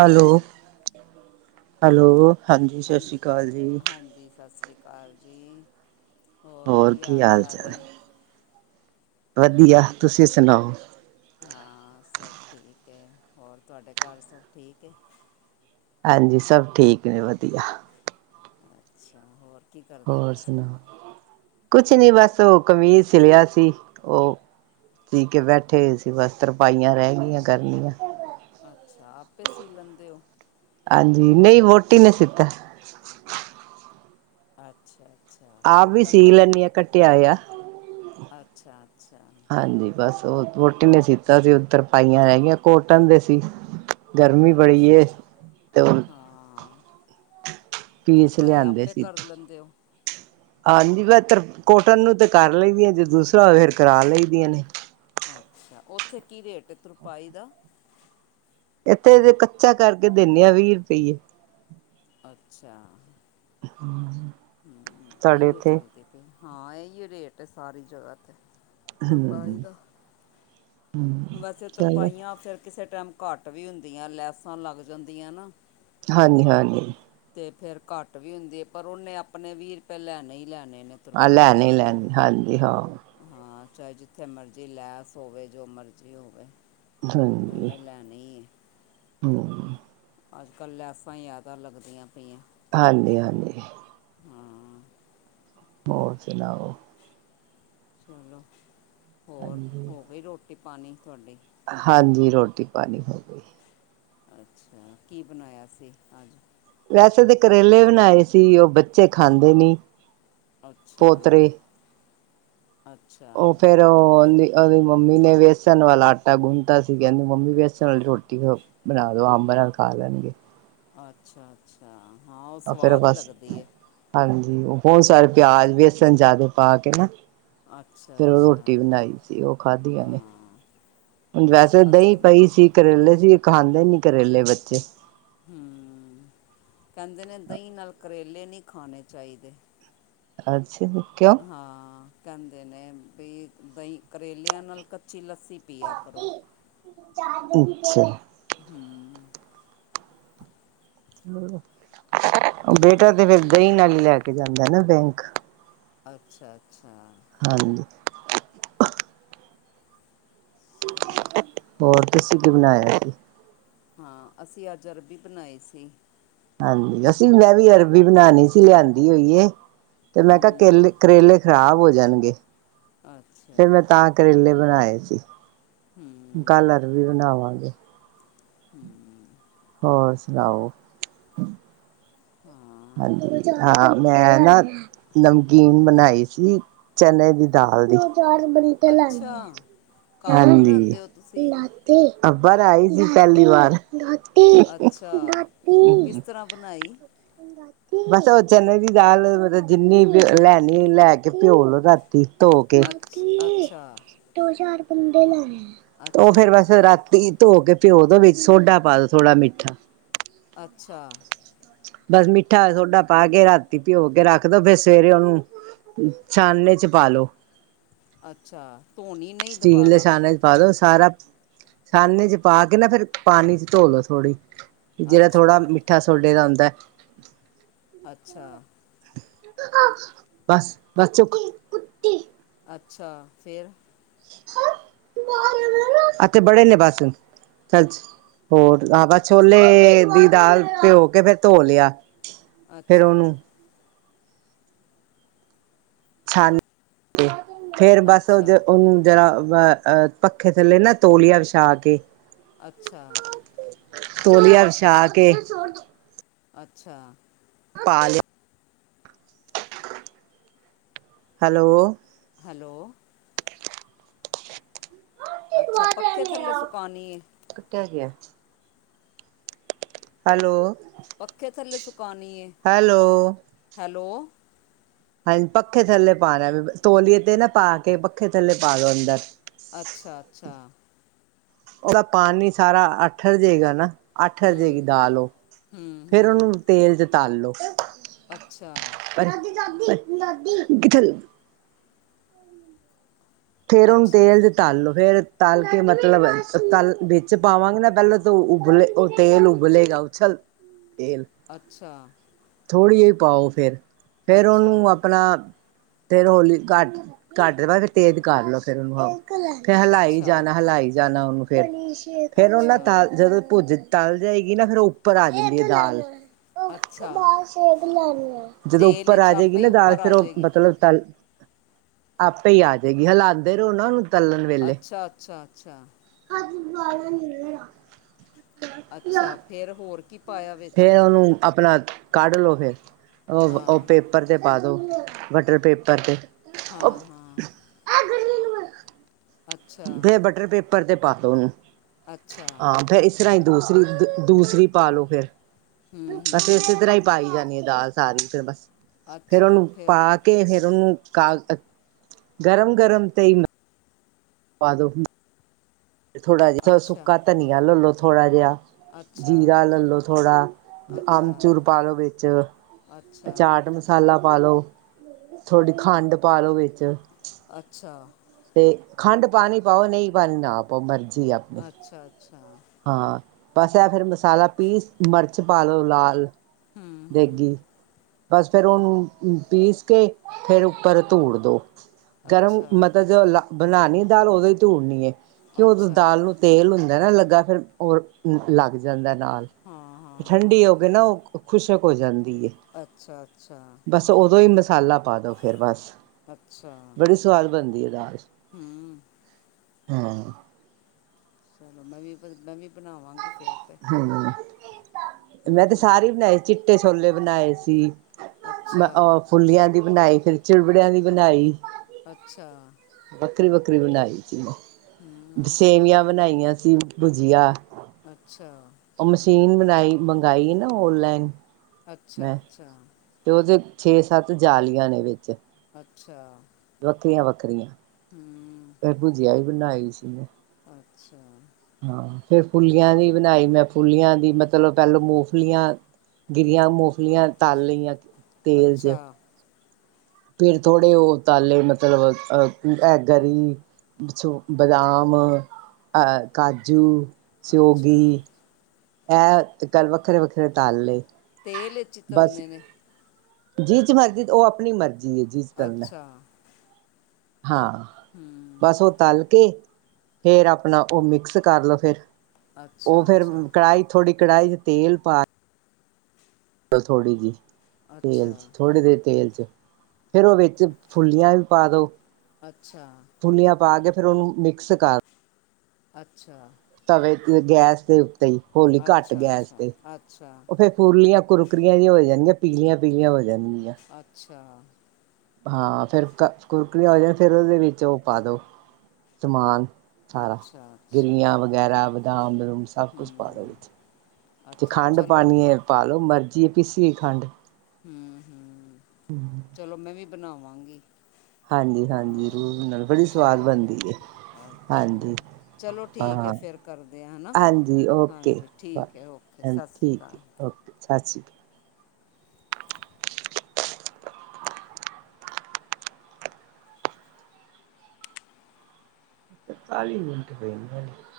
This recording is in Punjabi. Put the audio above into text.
ਹੈਲੋ। ਹੈਲੋ। ਹਾਂਜੀ ਸਤਿ ਹੈਲੋ ਸ਼੍ਰੀ ਅਕਾਲ ਜੀ। ਹਾਂਜੀ ਸਸਰੀ ਅਕਾਲ ਜੀ। ਹੋਰ ਕੀ ਹਾਲ ਚਾਲ ਨੇ? ਵਧੀਆ। ਤੁਸੀਂ ਸੁਣਾਓ? ਹਾਂ ਸਭ ਠੀਕ ਐ। ਹੋਰ ਤੁਹਾਡੇ ਘਰ ਸਭ ਠੀਕ ਏ? ਹਾਂਜੀ। ਸਭ ਠੀਕ ਨੇ ਵਧੀਆ। ਅੱਛਾ ਹੋਰ ਕੀ ਕਰਦੇ ਹੋਰ ਪਏ ਸੀ ਸੁਣਾਓ? ਕੁਛ ਨੀ ਬਸ ਓ ਕਮੀਜ਼ ਸਿਲਿਆ ਸੀ। ਓ ਸੀ ਕੇ ਬੈਠੇ ਹੋਏ ਸੀ ਬਸ ਤਰਪਾਈਆਂ ਰਹਿ ਗਈਆਂ ਕਰਨੀਆਂ। ਅੱਛਾ। ਆਪੇ ਸੀ ਲੈਂਦੇ ਹੋ? ਹਾਂਜੀ ਨਹੀਂ ਵੋਟੀ ਨੇ ਸੀਤਾ। ਅੱਛਾ- ਅੱਛਾ। ਆਪ ਵੀ ਕੋਟਨ ਸੀ ਦਾ? ਲੈਂਦੀ ਆ ਕੱਟਿਆ ਹੋਇਆ। ਅੱਛਾ- ਅੱਛਾ। ਹਾਂਜੀ ਬਸ ਓ ਵੋਹਟੀ ਨੇ ਸੀਤਾ ਸੀ। ਹੁੱਣ ਤਰਪਾਈਆਂ ਰਹਿ ਗਈਆਂ। ਕੋਟਨ ਦੇ ਸੀ। ਗਰਮੀ ਬੜੀ ਅੱਛਾ ਏ ਤੇ ਹੋਰ ਹਾਂ ਪੀਸ ਤੁਰਪਾਈ ਲਿਆਂਦੇ ਆਪੇ ਸੀ। ਕਰ ਲੈਂਦੇ ਹੋ ਹਾਂਜੀ [unintelligible] ਕੋਟਨ ਨੂੰ ਤੇ ਕਰ ਲਈਦੀਆਂ ਜੇ ਦੂਸਰਾ ਹੋ ਫੇਰ ਕਰਾ ਲਈਦੀਆਂ ਨੇ। ਅੱਛਾ‌। ਉੱਥੇ ਕੀ ਰੇਟ ਹੈ ਤੁਰਪਾਈ ਦਾ? ਇੱਥੇ ਤੇ ਕੱਚਾ ਕਰਕੇ ਦਿੰਨੇ ਆਂ ਵੀਹ ਰੁਪਈਏ। ਅੱਛਾ। [unintelligible] ਹਮ ਤੁਹਾਡੇ ਇਹੀਓ ਇੱਥੇ ਚੱਲਦੇ ਪਏ ਅ। ਇਹੀਓ ਰੇਟ ਹੈ ਸਾਰੀ ਜਗ੍ਹਾ ਤੇ ਤੁਰਪਾਈ ਹੂੰ ਦਾ। ਵੈਸੇ ਚਲੋ ਤੁਰਪਾਈਆਂ ਫਿਰ ਕਿਸੇ ਟਾਈਮ ਘੱਟ ਵੀ ਹੁੰਦੀਆਂ ਲੈਸਾਂ ਲੱਗ ਜਾਂਦੀਆਂ ਨਾ ਹਾਂਜੀ-ਹਾਂਜੀ। ਤੇ ਫੇਰ ਘੱਟ ਵੀ ਹੁੰਦੀ ਐ ਪਰ ਉਹਨੇ ਆਪਣੇ ਵੀਹ ਰੁਪਏ ਲੈਣੇ ਹੀ ਲੈਣੇ ਨੇ। ਆਹ ਤੁਰਪਾਈ ਲੈਣੇ ਈ ਵਾਲੀ ਲੈਣੇ। ਨੇ ਹਾਂਜੀ ਹਾਂ‌। ਹਾਂ ਚਾਹੇ ਜਿੱਥੇ ਮਰਜ਼ੀ ਲੈਸ ਹੋਵੇ, ਜੋ ਮਰਜ਼ੀ ਹੋਵੇ ਉਹਨੇ ਲੈਣੇ ਹੀ ਆ ਹਮ। ਅੱਜ ਕੱਲ੍ਹ ਲੈਸਾਂ ਜ਼ਿਆਦਾ ਲੱਗਦੀਆਂ ਪਈਐ। ਹਾਂਜੀ-ਹਾਂਜੀ। ਹਾਂ। ਹੋਰ ਸੁਣਾਓ? ਚਲੋ ਹੋਰ ਹਾਂਜੀ ਹੋ ਗਈ ਰੋਟੀ ਪਾਣੀ ਤੁਹਾਡੇ? ਹਾਂਜੀ ਰੋਟੀ ਪਾਣੀ ਹੋ ਗਈ। ਅੱਛਾ ਕੀ ਬਣਾਇਆ ਸੀ ਅੱਜ? ਵੈਸੇ ਤਾਂ ਕਰੇਲੇ ਬਣਾਏ ਸੀ। ਉਹ ਬੱਚੇ ਖਾਂਦੇ ਨੀ ਅੱਛਾ- ਪੋਤਰੇ ਅੱਛਾ। ਤੇ ਉਹਦੀ-ਉਹਦੀ ਮੰਮੀ ਨੇੇ ਵੇਸਣ ਵਾਲਾ ਆਟਾ ਗੁੰਣਤਾ ਸੀ। ਕਹਦੀ ਮੰਮੀ ਵੇਸਣ ਵਾਲੀ ਰੋਟੀ ਬਨਾ ਦੋ ਅੰਬ ਨਾਲ ਖਾ ਲੈਨਗੇ ਅੱਛਾ ਅੱਛਾ ਹਾਂ ਓ ਫੇਰ ਸਵਾਦ ਬਸ ਲੱਗਦੀ ਏ। ਹਾਂਜੀ ਬੋਤ ਸਾਰੇ ਪਿਆਜ ਵੇਸਨ ਜਾਦਾ ਪਾ ਕੇ ਨਾ ਅੱਛਾ ਫੇਰ ਓ ਅੱਛਾ ਰੋਟੀ ਬਨਾਈ ਸੀ ਓ ਖਾਧੀਆ ਨੇ ਹਾਂ ਹੁਨ ਵੈਸੇ ਅਸੀਂ ਦਹੀ ਪਈ ਸੀ ਕਰੇਲੇ ਸੀ ਖਾਂਦੇ ਨੀ ਕਰੇਲੇ ਬੱਚੇ ਹਮ ਕੇਂਦੇ ਨੇ ਦਹੀ ਨਾਲ ਕਰੇਲੇ ਨੀ ਖਾਨੇ ਚਾਈਦੇ ਅੱਛਾ ਜੀ ਕਯੋ ਹਾਂ ਕੇਂਦੇ ਨੇ ਬਈ ਦਹੀ ਕਰੇਲਆ ਨਾਲ ਕੱਚੀ ਲੱਸੀ ਪੀਆ ਕਰੋ ਅੱਛਾ। ਹਮ। ਬੇਟਾ ਚਲੋ ਤੇ ਫੇਰ ਦਹੀ ਨਾਲ ਈ ਲੈ ਕੇ ਜਾਂਦਾ ਨਾ ਬੈਂਕ ਅੱਛਾ ਅੱਛਾ। ਹਾਂਜੀ। ਚਲੋ। ਹੋਰ ਤੁਸੀ ਕੀ ਬਨਾਆ ਸੀ? ਹਾਂ ਅਸੀਂ ਅੱਜ ਅਰਬੀ ਬਨਾਈ ਸੀ ਹਾਂਜੀ ਅਸੀ ਮੈਂ ਵੀ ਅਰਬੀ ਬਨਾਨੀ ਸੀ ਲਿਆਂਦੀ ਹੋਈ ਏ ਤੇ ਮੈਂ ਕਯਾ ਹੂੰ ਕੇਲ ਕਰੇਲੇ ਖਰਾਬ ਹੋ ਜਨਗੇ ਅ ਫੇਰ ਮੈਂ ਤਾਂ ਕਰੇਲੇ ਬਨਾਏ ਸੀ ਹਮ। ਕੱਲ ਅਰਬੀ ਬਨਾਵਾਂਗੇ ਹਮ। ਹੋਰ ਸੁਨਾਓ ਹਾਂ। ਹਾਂਜੀ ਹਾਂ ਮੈਂ ਨਾ ਨਮਕੀਨ ਬਨਾਈ ਸੀ ਚਨੇ ਦੀ ਦਾਲ ਦੀ ਅੱਛਾ ਘਰ ਹਾਂਜੀ। ਬਣਾਉਂਦੇ ਹੋ ਤੁਸੀਂ ਅੱਬਰ ਆਈ ਸੀ ਪੇਲੀ ਵਾਰ ਦਾਦੀ। ਅੱਛਾ। ਕਿਸ ਤਰਾਂ ਬਨਾਈ? ਬਸ ਓ ਚਨੇ ਦੀ ਦਾਲ ਮਤਲ ਜਿੰਨੀ ਲੈਨੀ ਲੈ ਕੇ ਪਿਓ ਲਓ ਰਾ ਤੋ ਕੇ ਅੱਛ ਦਾਦੀ ਅੱਛਾ ਦੋ ਚਾਰ ਬੰਦੇ ਲੈਨੇ ਆ। ਓ ਅੱਛਾ ਫੇਰ ਬਸ ਅੱਛਾ ਰਾਤੀ ਧੋ ਕੇ ਪਿਓ ਦੋ ਵਿੱਚ ਸੋਡਾ ਪਾ ਦੋ ਥੋੜਾ ਮਿੱਠਾ। ਅੱਛਾ। ਬਸ ਮਿੱਠਾ ਸੋਡਾ ਪਾ ਕੇ ਰਾਤੀ ਪਿਓ ਕੇ ਰੱਖਦੋ ਫੇਰ ਸਵੇਰੇ ਔਨੂੰ ਛਾਨਨੇ ਚ ਪਾ ਲੋ। ਅੱਛਾ। ਧੋਨੀ ਨਈ ਸਟੀਲ ਦੇ ਦੁਬਾਰਾ? ਛਾਨਣੇ ਚ ਪਾ ਦੋ ਸਾਰਾ ਛਾਨਨੇ ਚ ਪਾ ਕੇ ਨਾ ਫੇਰ ਪਾਨੀ ਚ ਧੋਲੋ ਥੋੜੀ। ਜੇੜਾ ਅੱਛਾ ਥੋੜਾ ਮਿੱਠਾ ਸੋਡੇ ਦਾ ਹੁੰਦਾ ਐ। ਅੱਛਾ। ਬਸ ਬਸ ਚੁਕ। ਅੱਛਾ। ਫੇਰ? ਅੱਥੇ ਬੜੇ ਨੇ ਬਸ ਚੱਲ। ਹੋਰ ਆਹ ਬਸ ਛੋਲੇ ਦੀ ਦਾਲ ਭੇਂਓ ਕੇ ਫੇਰ ਧੋ ਲੇਆ। ਅੱਛਾ। ਛਾਨ ਕੇ। ਫੇਰ ਬਸ ਓ ਅੱਛਾ ਔਨੂੰ ਜਰਾ ਅ ਅ ਪੱਖੇ ਥੱਲੇ ਨਾ ਤੌਲੀਆ ਵਿਛਾ ਕੇ ਅੱਛਾ। ਤੋਲੀਆ ਵਿਛਾ ਕੇ। ਅੱਛਾ। ਪਾਲੇਆ। ਹੈਲੋ। ਹੈਲੋ। ਅੱਛਾ ਪੱਖੇ ਥੱਲੇ ਸੁਕਾਨੀ ਏ? ਕੱਟਿਆ ਗਿਐ। ਹੈਲੋ। ਪੱਖੇ ਥੱਲੇ ਸੁਕਾਨੀ ਏ। Hello hello. ਹਾਂਜ ਪੱਖੇ ਥੱਲੇ ਪਾਣਾ ਤੌਲੀਏ ਤੇ ਨਾ ਪਾ ਕੇ ਪੱਖੇ ਥੱਲੇ ਪਾ ਦਉ ਅੰਦਰ। ਅੱਛਾ ਅੱਛਾ। ਔਦਾ ਪਾਣੀ ਸਾਰਾ ਆਠਰ ਜੇਗਾ ਨਾ। ਆਠਰ ਜੇਗੀ ਹੂੰ ਦਾਲ ਓ। ਹੂੰ ਫੇਰ ਹੂੰ ਔਨੂੰ ਤੇਲ ਚ ਤਲ ਲੋ। ਅੱਛਾ। [unintelligible] ਫੇਰ ਔਨੂੰ ਅੱਛਾ ਤੇਲ ਦਿ ਤਲ ਲੋ ਫੇਰ ਤਲ ਕੇ ਮਤਲਬ ਤਲ ਵਿੱਚ ਪਾਵਾਂਗੇ ਨਾ ਪੈਲੇ ਤੇ ਉਬਲੇ ਓ ਤੇਲ ਉਬਲੇਗਾ ਉਛਲ ਤੇਲ। ਅੱਛਾ। ਥੋੜੀ ਜਈ ਪਾਓ ਫੇਰ ਫੇਰ ਅੱਛਾ, ਓਨੂੰ ਆਪ ਅਪਣਾ ਫੇਰ ਹੋਲੀ ਘੱਟ ਘੱਟ ਵਾ ਤੇ ਤੇਜ਼ ਕਰ ਲੋ ਫੇਰ ਓਨੂੰ। ਫੇਰ ਹਲਾਈ ਅੱਛਾ, ਜਾਣਾ ਹਲਾਈ ਜਾਣਾ ਓਨੂੰ ਫੇਰ ਫੇਰ ਓ ਨਾ ਅੱਛਾ, ਤਲ ਜਦੋਂ ਭੁਜ ਤਲ ਜਾਏਗੀ ਨਾ ਫੇਰ ਓ ਉੱਪਰ ਆ ਜਾਂਦੀ ਏ ਦਾਲ। ਅੱਛਾ ਜਦੋਂ ਤੇਲ ਉੱਪਰ ਏਚ ਆ ਜੇਗੀ ਆਪੇ ਈ ਨਾ ਦਾਲ ਉੱਪਰ ਫੇਰ ਆ ਓ ਜੇਗੀ। ਮਤਲਬ ਤਲ, ਆਪੇ ਈ ਆ ਜੇਗੀ ਹਲਾਂਦੇ ਰਹੋ ਨਾ ਓਨੂੰ। ਤਲਣ ਵੇਲੇ। ਅੱਛਾ, ਅੱਛਾ, ਅੱਛਾ, ਅੱਛਾ। ਫੇਰ ਹੋਰ ਕੀ ਪਾਇਆ ਵਿੱਚ? ਫੇਰ ਓਨੂੰ ਅਪਣਾ ਕੱਢ ਲੋ ਫੇਰ। ਓ ਓ ਪੇ ਹਾਂ, ਪੇਪਰ ਤੇ ਪਾ ਦੋ। ਬਟਰ ਪੇਪਰ ਤੇ। ਉਹ ਹਾਂ ਹਾਂ। ਅੱਛਾ, ਫਿਰ ਬਟਰ ਪੇਪਰ ਤੇ ਪਾ ਤੋ ਉਹਨੂੰ ਅੱਛਾ ਹਾਂ ਫਿਰ ਇਸ ਤਰਾ ਹੀਂ ਦੂਸਰੀ, ਦੂਸਰੀ ਪਾਲੋ ਫੇਰ ਹਮ-ਹਮ। ਫ ਇਸੇ ਤਰ੍ਹਾਂ ਹੀ ਪਾਈ ਜਾਂਣੀ ਹੈ ਦਾਲ ਸਾਰੀ ਫਰ ਬਸ ਫੇਰ ਉਹਨੂੰ ਪਾ ਕੇ ਕੇ ਫੇਰ ਉਹਨੂੰ ਕਾ ਗਰਮ-ਗਰਮ ਤੇ ਪਾਦੋ ਥੋੜਾ ਜਿਹਾ ਅੱਛਾ, ਸੁੱਕਾ ਧਨੀਆ ਲਿਲੋ ਥੋੜਾ ਜਿਹਾ। ਅੱਛਾ, ਜੀਰਾ ਲੈਲੋ ਥੋੜਾ ਅੱਛਾ, ਅਮਚੂਰ ਪਾਾਲ ਲੋ ਵਿੱਚ ਅੱਛਾ, ਚਾਟ ਮਸਾਲਾ ਪਾ ਲਉ ਥੋੜ੍ਹੀ ਖੰਡ ਪਾ ਲਉ ਵਿੱਚ ਅੱਛਾ। ਤੇ ਖੰਡ ਪਾਣੀ ਪਾਓ ਨਈ ਪਾਣੀ ਨਾ ਪਾਓ ਮਰਜ਼ੀ ਆਪ ਆਛਾ ਛਾ। ਹਾਂ ਬਸ ਐ ਫੇਰ ਮਸਾਲਾ ਪੀਸ ਮੈਰਚ ਪਾ ਲੋ ਲਾਲ ਹੂੰ, ਹੂੰ ਦੇਗੀ ਬਸ ਫੇਰ ਓਨੂੰ ਪੀਸ ਕੇ ਫੇਰ ਉਪਰ ਧੂੜ ਦੋ ਗਰਮ ਅੱਛਾ, ਮਤਲਬ ਜੋ ਲ ਬਣਾਣੀ ਦਾਲ ਉਹੋਂ ਹੀ ਧੂੜਨੀ ਐ ਕੀ ਉਦੋ ਅੱਛਾ ਦਾਲ ਨੂੰ ਤੇਲ ਹੁੰਦਾ ਨਾ ਲੱਗਾ ਫੇਰ ਹੋਰ ਲੱਗ ਜਾਂਦਾ ਨਾਲ ਹਾਂ, ਹਾਂ, ਠੰਡੀ ਹਾਂ ਹੋ ਕੇ ਨਾ ਓ ਉਹ ਖੁਸ਼ਕ ਹੋ ਜਾਂਦੀ ਏ, ਅੱਛਾ, ਅੱਛਾ, ਬਸ ਓਦੋਂ ਈ ਮਸਾਲਾ ਪਾ ਦੋ ਫੇਰ ਬਸ, ਅੱਛਾ ਬੜੀ ਸੋਆਦ ਬਣਦੀ ਐ ਰਾਜ ਹੂੰ ਹਾਂ। ਚਲੋ ਮੈਂ ਵੀ ਫੇਰ ਮੈਂ ਵੀ ਬਣਾਵਾਂਗੀ ਫੇਰ ਤੇ। ਹੂੰ ਮੈਂ ਤੇ ਹੂੰ ਸਾਰੇ ਬਣਾਏ ਈ ਚੀਟੇ ਛੋਲੇ ਬਣਾਏ ਸੀ। ਅੱਛਾ ਮੈ ਔ ਫੁੱਲੀਆਂ ਦੀ ਬਣਾਈ ਫੇਰ ਚਿੜਵੜੇਆਂ ਦੀ ਬਣਾਈ ਅੱਛਾ ਵੱਕਰੀ-ਵੱਕਰੀ ਬਣਾਈ ਸੀ। ਊ ਸੇਵੀਆਂ ਬਣਾਈਆਂ ਸੀ ਭੁਜੀਆ ਅਛਾ। ਓ ਮਸ਼ੀਨ ਬਣਾਈ ਮੰਗਈ ਨਾ ਓਨਲੈਨ ਅਛਾ-ਅਛਾ। ਤੇ ਦੇ ਛੇ-ਸੱਤ ਜਾਲੀਆਂ ਨੇ ਵੇਚ ਅਛਾ। ਵੱਕਰੀਆਂ-ਵੱਕਰੀਆਂ। ਹੂੰ ਫੇਰ ਭੁਜੀਆ ਈ ਵੀ ਬਨਾਈ ਸੀ ਮੈ। ਅਛਾ। ਹਾਂ ਫੇਰ ਫੁੱਲੀਆਂ ਦੀ ਬਣਾਈ ਮੈਂ ਫੁੱਲੀਆਂ ਦੀ ਮਤਲਬ ਪੈਲਾਂ ਮੌਫਲੀਆਂ ਗੀਰੀਆਂ ਮੋਫਲੀਆਂ ਤਾ ਲਈਆਂ ਅਛਾ। ਫੇਰ ਥੋੜੇ ਓ ਤਾਲੇ ਮਤਲਬ ਅਆ ਐ ਗਰੀ ਸੋ ਬਦਾਮ, ਐ ਕਾਜੂ, ਅੱਛਾ ਸੋਗੀ ਐ ਤੇ ਕੱਲ ਵੱਖਰੇ-ਵੱਖਰੇ ਤਾਲ ਲਏ ਤੇਲ ਵੀਚ ਧੋਨੇ ਨੇ? ਜੀਚ ਮਰਜੀ ਤੇ ਓ ਆਪਣੀ ਮਰਜ਼ੀ ਏ। ਅਛਾ। ਹਾਂ ਹੂੰ ਬਸ ਓ ਤਲ ਕੇ ਫੇਰ ਆਪਣਾ ਓ ਮੀਕਸ ਕਰ ਲੋ ਫੇਰ ਓ ਅੱਛਾ ਫੇਰ ਅੱਛਾ ਕੜਾਈ ਥੋੜੀ ਕੜਾਈ ਚ ਤੇਲ ਪਾ ਅਲ ਥੋੜੀ ਜੀ, ਤੇਲ ਅੱਛਾ ਚ ਥੋੜੀ ਦੇ ਤੇਲ ਚ ਫੇਰ ਓ ਵੇਚ ਫੁੱਲੀਆਂ ਵੀ ਪਾ ਦੋ ਅਛਾ। ਫੁੱਲੀਆਂ ਪਾ ਕੇ ਫੇਰ ਓਨੂੰ ਮੀਕਸ ਕਰ ਅਛਾ ਤਵੇ ਤੇ ਗੈਸ ਦੇ ਓਤੇ ਹੌਲੀ ਘੱਟ ਅੱਛਾ ਗੈਸ ਤੇ ਅੱਛਾ ਓ ਫੇਰ ਫੁਲੀਆਂ ਕੁਰਕਰੀਆਂ ਜੀਆਂ ਹੋ ਜਾਣੀਆਂ ਪੀਲੀਆਂ-ਪੀਲੀਆਂ ਹੋ ਜਾਣਗੀਆਂ। ਅਛਾ ਹਾਂ ਫੇਰ ਕਰ ਕੁਰਕੁਰੀ ਹੋ ਜਾ ਫੇਰ ਓਦੇ ਵਿੱਚ ਓ ਪਾ ਦੋ ਸਮਾਨ ਸਾਰਾ ਅੱਛਾ ਅੱਛਾ ਗਰੀਆਂ ਵਗੈਰਾ ਬਦਾਮ ਬਦੂਮ ਸਭ ਕੁਛ ਪਾ ਦੋ ਹੂੰ ਵਿਚ। ਜੇ ਅੱਛਾ ਖੰਡ ਚਲੋ ਪਾਣੀਏ ਪਾਲੋ ਮਰਜ਼ੀ ਏ ਪੀਸੀ ਹੋਈ ਖੰਡ। ਹੂੰ ਹੂੰ ਚਲੋ ਮੈਂ ਵੀ ਬਣਾਵਾਂਗੀ। ਹਾਂਜੀ-ਹਾਂਜੀ ਹਾਂ ਰੂਹ ਨਾਲ ਬੜੀ ਸਵਾਦ ਚਲੋ ਬਣਦੀ ਏ। ਅੱਛਾ ਚਲੋ ਠੀਕ ਐ ਫੇਰ ਕਰਦੇ ਆ ਹਨਾ। ਹਾਂਜੀ ਓਕੇ ਹਾਂਜੀ ਠੀਕ ਐ ਓ ਕੇ ਸਤਿ ਸ਼੍ਰੀ ਠੀਕ ਅਕਾਲ। ਹੈ ਓਕੇ ਸਤਿ ਸ਼੍ਰੀ ਅ ਕਾਲੀ [unintelligible]